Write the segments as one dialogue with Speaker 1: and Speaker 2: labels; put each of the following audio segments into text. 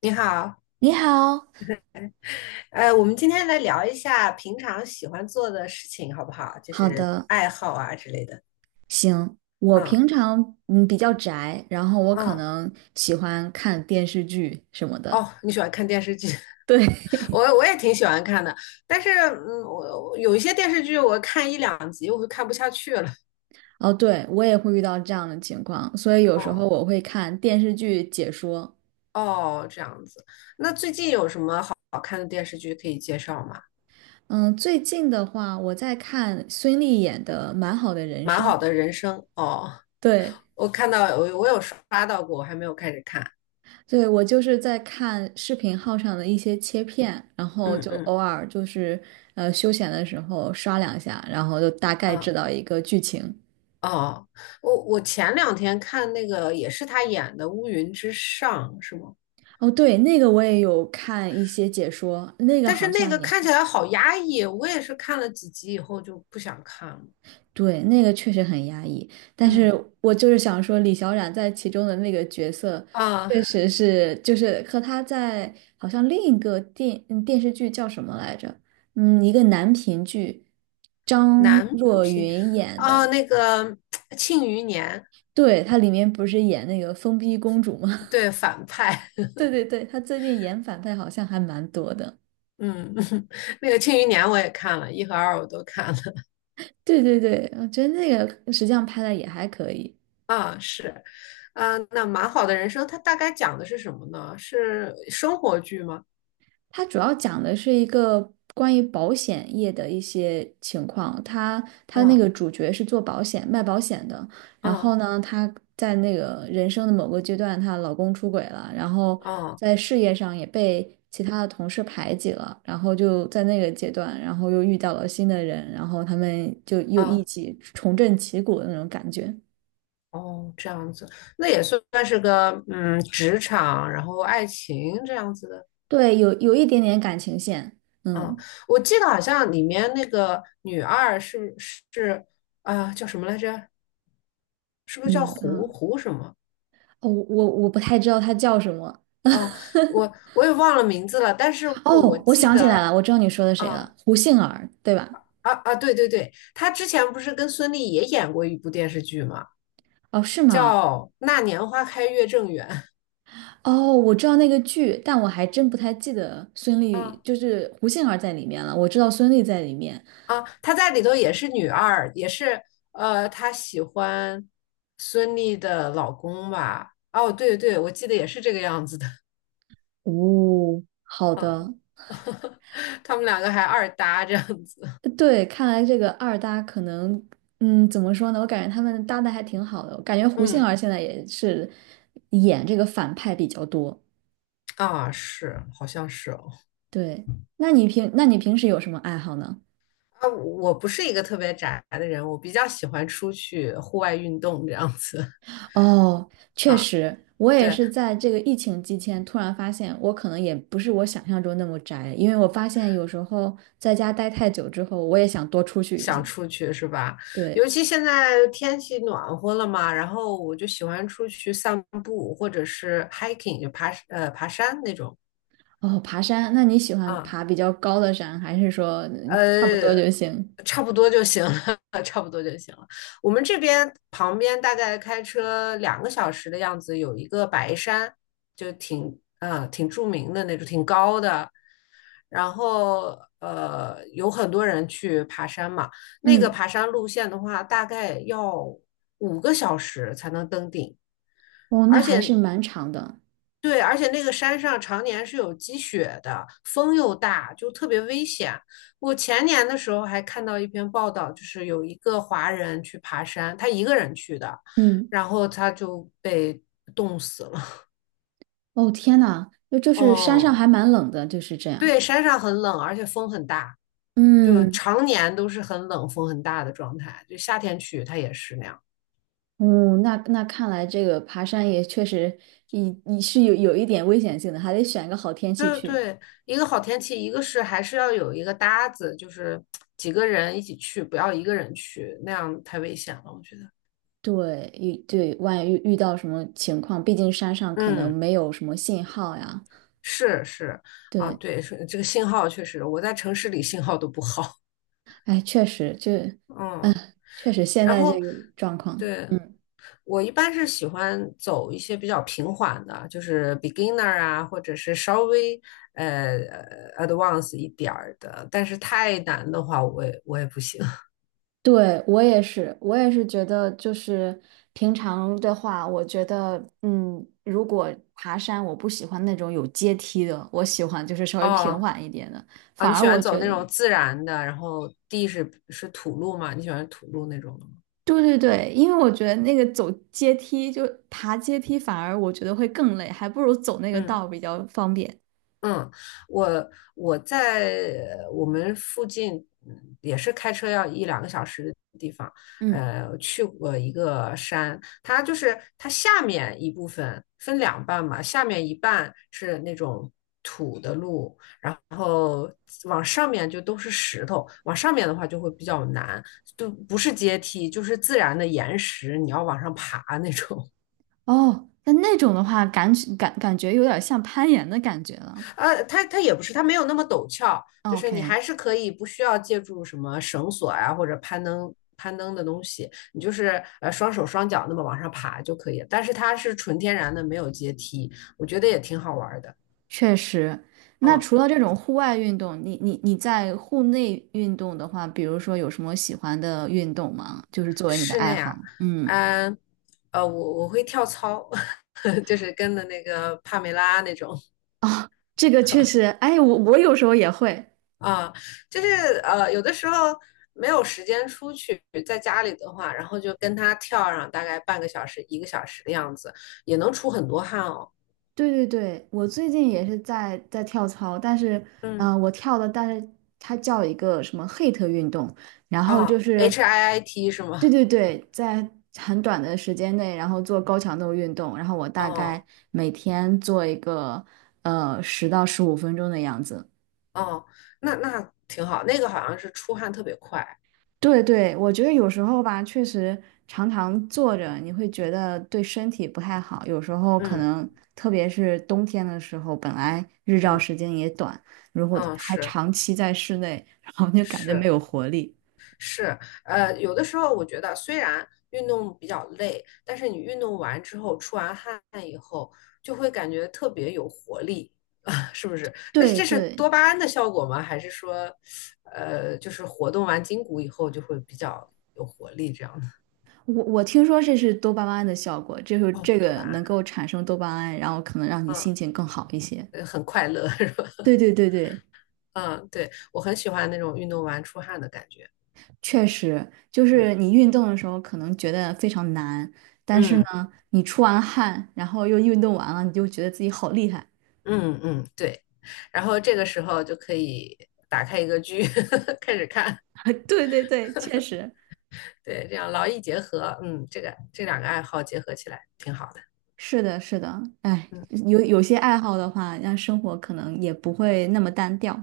Speaker 1: 你好，
Speaker 2: 你好，
Speaker 1: 我们今天来聊一下平常喜欢做的事情，好不好？就
Speaker 2: 好
Speaker 1: 是
Speaker 2: 的，
Speaker 1: 爱好啊之类的。
Speaker 2: 行。我平
Speaker 1: 嗯，
Speaker 2: 常比较宅，然后我可
Speaker 1: 嗯，
Speaker 2: 能喜欢看电视剧什么的。
Speaker 1: 哦，你喜欢看电视剧？
Speaker 2: 对，
Speaker 1: 我也挺喜欢看的，但是我有一些电视剧我看一两集我就看不下去了。
Speaker 2: 哦，对，我也会遇到这样的情况，所以有时候
Speaker 1: 哦，
Speaker 2: 我会看电视剧解说。
Speaker 1: 哦，这样子。那最近有什么好看的电视剧可以介绍吗？
Speaker 2: 嗯，最近的话，我在看孙俪演的《蛮好的人
Speaker 1: 蛮
Speaker 2: 生》。
Speaker 1: 好的人生哦，
Speaker 2: 对，
Speaker 1: 我看到我有刷到过，我还没有开始看。
Speaker 2: 对，我就是在看视频号上的一些切片，然后
Speaker 1: 嗯，
Speaker 2: 就
Speaker 1: 嗯，
Speaker 2: 偶尔休闲的时候刷两下，然后就大概知
Speaker 1: 啊，
Speaker 2: 道一个剧情。
Speaker 1: 哦，我前两天看那个也是他演的《乌云之上》，是吗？
Speaker 2: 哦，对，那个我也有看一些解说，那个
Speaker 1: 但是
Speaker 2: 好
Speaker 1: 那
Speaker 2: 像
Speaker 1: 个
Speaker 2: 也
Speaker 1: 看
Speaker 2: 还，
Speaker 1: 起来好压抑，我也是看了几集以后就不想看了。
Speaker 2: 对，那个确实很压抑。但是
Speaker 1: 嗯，
Speaker 2: 我就是想说，李小冉在其中的那个角色，
Speaker 1: 啊、
Speaker 2: 确实是就是和她在好像另一个电嗯电视剧叫什么来着？嗯，一个男频剧，张
Speaker 1: 男
Speaker 2: 若
Speaker 1: 频，
Speaker 2: 昀演
Speaker 1: 啊、
Speaker 2: 的。
Speaker 1: 那个《庆余年》。
Speaker 2: 对，她里面不是演那个疯逼公主吗？
Speaker 1: 对反派，
Speaker 2: 对对对，她最近演反派好像还蛮多的。
Speaker 1: 嗯，那个《庆余年》我也看了，一和二我都看了。
Speaker 2: 对对对，我觉得那个实际上拍的也还可以。
Speaker 1: 啊、是，啊、那蛮好的人生，它大概讲的是什么呢？是生活剧吗？
Speaker 2: 它主要讲的是一个关于保险业的一些情况。他那
Speaker 1: 嗯，
Speaker 2: 个主角是做保险、卖保险的，然后
Speaker 1: 嗯，
Speaker 2: 呢，她在那个人生的某个阶段，她老公出轨了，然后
Speaker 1: 嗯，
Speaker 2: 在事业上也被其他的同事排挤了，然后就在那个阶段，然后又遇到了新的人，然后他们就又
Speaker 1: 嗯，
Speaker 2: 一
Speaker 1: 啊，
Speaker 2: 起重振旗鼓的那种感觉。
Speaker 1: 哦，这样子，那也算是个职场，然后爱情这样子的。
Speaker 2: 对，有一点点感情线。
Speaker 1: 嗯，
Speaker 2: 嗯，
Speaker 1: 我记得好像里面那个女二是啊、叫什么来着？是不是叫
Speaker 2: 你
Speaker 1: 胡
Speaker 2: 啊，
Speaker 1: 胡什么？
Speaker 2: 哦，我不太知道他叫什么。
Speaker 1: 哦，我 我也忘了名字了，但是我
Speaker 2: 哦，我
Speaker 1: 记
Speaker 2: 想起来
Speaker 1: 得
Speaker 2: 了，我知道你说的谁了，
Speaker 1: 啊，
Speaker 2: 胡杏儿，对吧？
Speaker 1: 啊，啊，对，对，对，她之前不是跟孙俪也演过一部电视剧嘛，
Speaker 2: 哦，是吗？
Speaker 1: 叫《那年花开月正圆》。
Speaker 2: 哦，我知道那个剧，但我还真不太记得孙俪，
Speaker 1: 啊，
Speaker 2: 就是胡杏儿在里面了。我知道孙俪在里面。
Speaker 1: 啊，她在里头也是女二，也是她喜欢孙俪的老公吧？哦，对，对，我记得也是这个样子的，
Speaker 2: 哦，好的，
Speaker 1: 他们两个还二搭这样子。
Speaker 2: 对，看来这个二搭可能，嗯，怎么说呢？我感觉他们搭的还挺好的，我感觉胡杏
Speaker 1: 嗯，
Speaker 2: 儿现在也是演这个反派比较多。
Speaker 1: 啊，是，好像是哦。
Speaker 2: 对，那你平时有什么爱好呢？
Speaker 1: 啊，我不是一个特别宅的人，我比较喜欢出去户外运动这样子。
Speaker 2: 哦，确
Speaker 1: 啊，
Speaker 2: 实，我也
Speaker 1: 对，
Speaker 2: 是在这个疫情期间突然发现，我可能也不是我想象中那么宅，因为我发现有时候在家待太久之后，我也想多出去一
Speaker 1: 想
Speaker 2: 些。
Speaker 1: 出去是吧？
Speaker 2: 对，
Speaker 1: 尤其现在天气暖和了嘛，然后我就喜欢出去散步，或者是 hiking,就爬山那种。
Speaker 2: 哦，爬山，那你喜欢
Speaker 1: 啊，
Speaker 2: 爬比较高的山，还是说差不多
Speaker 1: 呃，
Speaker 2: 就行？
Speaker 1: 差不多就行了，差不多就行了。我们这边旁边大概开车两个小时的样子，有一个白山，就挺著名的那种，挺高的。然后有很多人去爬山嘛。那个
Speaker 2: 嗯，
Speaker 1: 爬山路线的话，大概要5个小时才能登顶，
Speaker 2: 哦，那
Speaker 1: 而
Speaker 2: 还
Speaker 1: 且
Speaker 2: 是蛮长的。
Speaker 1: 对，而且那个山上常年是有积雪的，风又大，就特别危险。我前年的时候还看到一篇报道，就是有一个华人去爬山，他一个人去的，
Speaker 2: 嗯，
Speaker 1: 然后他就被冻死了。
Speaker 2: 哦，天呐，就是山上
Speaker 1: 哦，
Speaker 2: 还蛮冷的，就是这样。
Speaker 1: 对，山上很冷，而且风很大，就
Speaker 2: 嗯。
Speaker 1: 常年都是很冷、风很大的状态。就夏天去，它也是那样。
Speaker 2: 嗯，那看来这个爬山也确实你是有一点危险性的，还得选个好天气
Speaker 1: 对，
Speaker 2: 去。
Speaker 1: 对，一个好天气，一个是还是要有一个搭子，就是几个人一起去，不要一个人去，那样太危险了，我觉得。
Speaker 2: 对，万一遇到什么情况，毕竟山上可能
Speaker 1: 嗯，
Speaker 2: 没有什么信号呀。
Speaker 1: 是，是啊，
Speaker 2: 对，
Speaker 1: 对，是这个信号确实，我在城市里信号都不好。
Speaker 2: 哎，确实，
Speaker 1: 嗯，
Speaker 2: 确实现
Speaker 1: 然
Speaker 2: 在这
Speaker 1: 后
Speaker 2: 个状况，
Speaker 1: 对，
Speaker 2: 嗯，
Speaker 1: 我一般是喜欢走一些比较平缓的，就是 beginner 啊，或者是稍微呃advanced 一点儿的，但是太难的话，我也不行。
Speaker 2: 对，我也是，我也是觉得，就是平常的话，我觉得，嗯，如果爬山，我不喜欢那种有阶梯的，我喜欢就是稍 微平
Speaker 1: 哦，
Speaker 2: 缓一点的。
Speaker 1: 啊，
Speaker 2: 反
Speaker 1: 你
Speaker 2: 而
Speaker 1: 喜欢
Speaker 2: 我
Speaker 1: 走
Speaker 2: 觉
Speaker 1: 那
Speaker 2: 得。
Speaker 1: 种自然的，然后地是土路吗？你喜欢土路那种的吗？
Speaker 2: 对对对，因为我觉得那个走阶梯，就爬阶梯，反而我觉得会更累，还不如走那个
Speaker 1: 嗯，
Speaker 2: 道比较方便。
Speaker 1: 嗯，我我在我们附近也是开车要一两个小时的地方，
Speaker 2: 嗯，
Speaker 1: 去过一个山，它就是它下面一部分分两半嘛，下面一半是那种土的路，然后往上面就都是石头，往上面的话就会比较难，就不是阶梯，就是自然的岩石，你要往上爬那种。
Speaker 2: 哦，那那种的话，感觉有点像攀岩的感觉了。
Speaker 1: 它也不是，它没有那么陡峭，就是你
Speaker 2: OK,
Speaker 1: 还是可以不需要借助什么绳索啊或者攀登攀登的东西，你就是双手双脚那么往上爬就可以了。但是它是纯天然的，没有阶梯，我觉得也挺好玩的。
Speaker 2: 确实。那
Speaker 1: 嗯，
Speaker 2: 除了这种户外运动，你在户内运动的话，比如说有什么喜欢的运动吗？就是作为你的
Speaker 1: 室
Speaker 2: 爱
Speaker 1: 内
Speaker 2: 好。
Speaker 1: 啊，
Speaker 2: 嗯，
Speaker 1: 嗯我会跳操，就是跟的那个帕梅拉那种，
Speaker 2: 啊这个确实，哎，我有时候也会。
Speaker 1: 啊，就是有的时候没有时间出去，在家里的话，然后就跟他跳上大概半个小时、1个小时的样子，也能出很多汗哦。
Speaker 2: 对对对，我最近也是在跳操，但是，
Speaker 1: 嗯，
Speaker 2: 嗯，我跳的，但是它叫一个什么 HIIT 运动，然后就
Speaker 1: 哦
Speaker 2: 是，
Speaker 1: ，HIIT 是
Speaker 2: 对
Speaker 1: 吗？
Speaker 2: 对对，在很短的时间内，然后做高强度运动，然后我大概
Speaker 1: 哦，
Speaker 2: 每天做一个10到15分钟的样子。
Speaker 1: 哦，那挺好，那个好像是出汗特别快。
Speaker 2: 对对，我觉得有时候吧，确实常常坐着，你会觉得对身体不太好。有时候可
Speaker 1: 嗯，
Speaker 2: 能，特别是冬天的时候，本来日照
Speaker 1: 嗯，
Speaker 2: 时间也短，如果
Speaker 1: 嗯，
Speaker 2: 还
Speaker 1: 是，
Speaker 2: 长期在室内，然后就感觉没
Speaker 1: 是。
Speaker 2: 有活力。
Speaker 1: 是，有的时候我觉得虽然运动比较累，但是你运动完之后出完汗以后，就会感觉特别有活力，啊，是不是？那
Speaker 2: 对
Speaker 1: 这是
Speaker 2: 对，
Speaker 1: 多巴胺的效果吗？还是说，就是活动完筋骨以后就会比较有活力这样的？
Speaker 2: 我听说这是多巴胺的效果，就是
Speaker 1: 哦，
Speaker 2: 这
Speaker 1: 多
Speaker 2: 个
Speaker 1: 巴
Speaker 2: 能
Speaker 1: 胺，
Speaker 2: 够产生多巴胺，然后可能让你
Speaker 1: 嗯，
Speaker 2: 心情更好一些。
Speaker 1: 很快乐 是吧？
Speaker 2: 对对对对，
Speaker 1: 嗯，对，我很喜欢那种运动完出汗的感觉。
Speaker 2: 确实，就是
Speaker 1: 嗯，
Speaker 2: 你运动的时候可能觉得非常难，但是呢，
Speaker 1: 嗯，
Speaker 2: 你出完汗，然后又运动完了，你就觉得自己好厉害。
Speaker 1: 嗯，嗯，对。然后这个时候就可以打开一个剧，开始看。
Speaker 2: 对对对，确实。
Speaker 1: 对，这样劳逸结合，嗯，这两个爱好结合起来挺好的，
Speaker 2: 是的，是的，哎，
Speaker 1: 嗯，
Speaker 2: 有些爱好的话，让生活可能也不会那么单调。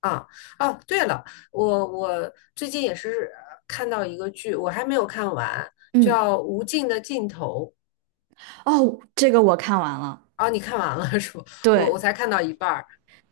Speaker 1: 啊，哦，对了，我最近也是看到一个剧，我还没有看完，
Speaker 2: 嗯，
Speaker 1: 叫《无尽的尽头》。
Speaker 2: 哦，这个我看完了，
Speaker 1: 啊，你看完了是不？我
Speaker 2: 对，
Speaker 1: 才看到一半儿，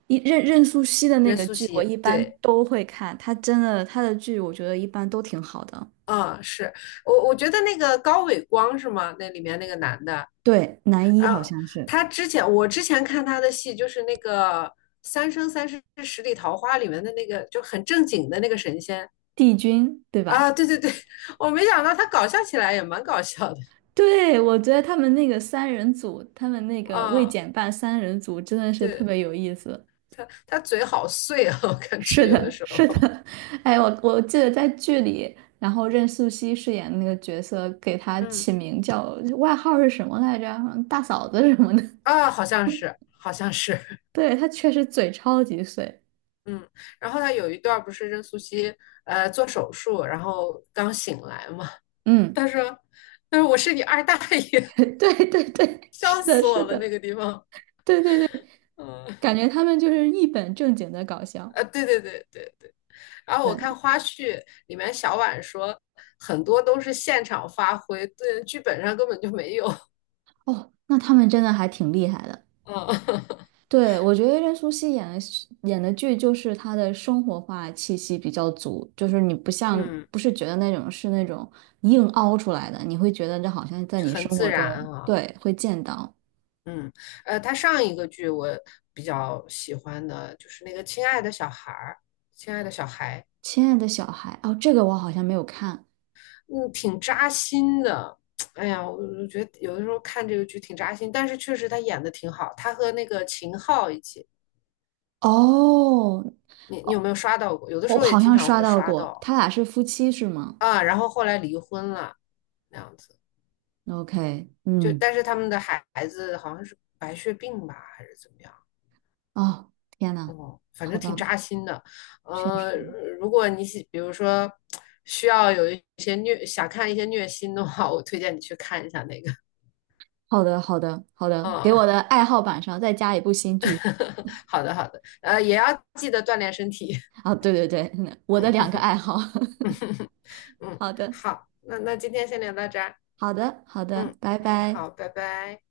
Speaker 2: 任素汐的那
Speaker 1: 任
Speaker 2: 个
Speaker 1: 素
Speaker 2: 剧，我
Speaker 1: 汐，
Speaker 2: 一般
Speaker 1: 对，
Speaker 2: 都会看，她真的她的剧，我觉得一般都挺好的。
Speaker 1: 啊，是我觉得那个高伟光是吗？那里面那个男的，
Speaker 2: 对，男一好
Speaker 1: 啊，
Speaker 2: 像是
Speaker 1: 他之前我之前看他的戏就是那个。《三生三世十里桃花》里面的那个就很正经的那个神仙，
Speaker 2: 帝君，对吧？
Speaker 1: 啊，对，对，对，我没想到他搞笑起来也蛮搞笑的
Speaker 2: 对，我觉得他们那个三人组，他们那个未
Speaker 1: 啊。
Speaker 2: 减半三人组真的是特
Speaker 1: 对，
Speaker 2: 别有意思。
Speaker 1: 他嘴好碎啊，我感
Speaker 2: 是
Speaker 1: 觉有的
Speaker 2: 的，
Speaker 1: 时
Speaker 2: 是
Speaker 1: 候，
Speaker 2: 的，哎，我记得在剧里，然后任素汐饰演的那个角色，给她
Speaker 1: 嗯
Speaker 2: 起名叫外号是什么来着？好像大嫂子什么的。
Speaker 1: 好像是，好像是，
Speaker 2: 对，她确实嘴超级碎。
Speaker 1: 嗯。然后他有一段儿不是任素汐做手术，然后刚醒来嘛，
Speaker 2: 嗯，
Speaker 1: 他说他说我是你二大爷，
Speaker 2: 对对对，是
Speaker 1: 笑
Speaker 2: 的，
Speaker 1: 死
Speaker 2: 是
Speaker 1: 我了那
Speaker 2: 的，
Speaker 1: 个地方。
Speaker 2: 对对对，
Speaker 1: 嗯，
Speaker 2: 感觉他们就是一本正经的搞笑。
Speaker 1: 啊，对，对，对，对，对，然后我
Speaker 2: 对，
Speaker 1: 看花絮里面小婉说很多都是现场发挥，对，剧本上根本就没有。
Speaker 2: 哦，那他们真的还挺厉害的。
Speaker 1: 嗯，
Speaker 2: 对，我觉得任素汐演的戏演的剧就是她的生活化气息比较足，就是你不像
Speaker 1: 嗯，
Speaker 2: 不是觉得那种是那种硬凹出来的，你会觉得这好像在你
Speaker 1: 很
Speaker 2: 生
Speaker 1: 自
Speaker 2: 活
Speaker 1: 然
Speaker 2: 中，
Speaker 1: 啊，
Speaker 2: 对，会见到。
Speaker 1: 嗯，他上一个剧我比较喜欢的就是那个《亲爱的小孩儿》，亲爱的小孩，
Speaker 2: 亲爱的小孩，哦，这个我好像没有看。
Speaker 1: 嗯，挺扎心的。哎呀，我觉得有的时候看这个剧挺扎心，但是确实他演的挺好。他和那个秦昊一起，
Speaker 2: 哦，
Speaker 1: 你有
Speaker 2: 哦，
Speaker 1: 没有刷到过？有的时
Speaker 2: 我
Speaker 1: 候也
Speaker 2: 好
Speaker 1: 经
Speaker 2: 像
Speaker 1: 常
Speaker 2: 刷
Speaker 1: 会
Speaker 2: 到
Speaker 1: 刷
Speaker 2: 过，
Speaker 1: 到
Speaker 2: 他俩是夫妻是吗
Speaker 1: 啊。然后后来离婚了，那样子，
Speaker 2: ？OK,
Speaker 1: 就
Speaker 2: 嗯，
Speaker 1: 但是他们的孩子好像是白血病吧，还是怎么样？
Speaker 2: 哦，天呐，
Speaker 1: 哦，反
Speaker 2: 好
Speaker 1: 正挺
Speaker 2: 吧，
Speaker 1: 扎心的。
Speaker 2: 确
Speaker 1: 呃，
Speaker 2: 实，
Speaker 1: 如果你喜，比如说需要有一些虐，想看一些虐心的话，我推荐你去看一下那个。
Speaker 2: 好的，好的，好的，给
Speaker 1: 嗯，
Speaker 2: 我的爱好榜上再加一部新剧。
Speaker 1: 好的，好的，也要记得锻炼身体。
Speaker 2: 啊，对对对，我的两个
Speaker 1: 嗯
Speaker 2: 爱好。
Speaker 1: 嗯，
Speaker 2: 好的，
Speaker 1: 好，那今天先聊到这儿。
Speaker 2: 好的，好的，
Speaker 1: 嗯，
Speaker 2: 拜
Speaker 1: 嗯，
Speaker 2: 拜。
Speaker 1: 好，拜拜。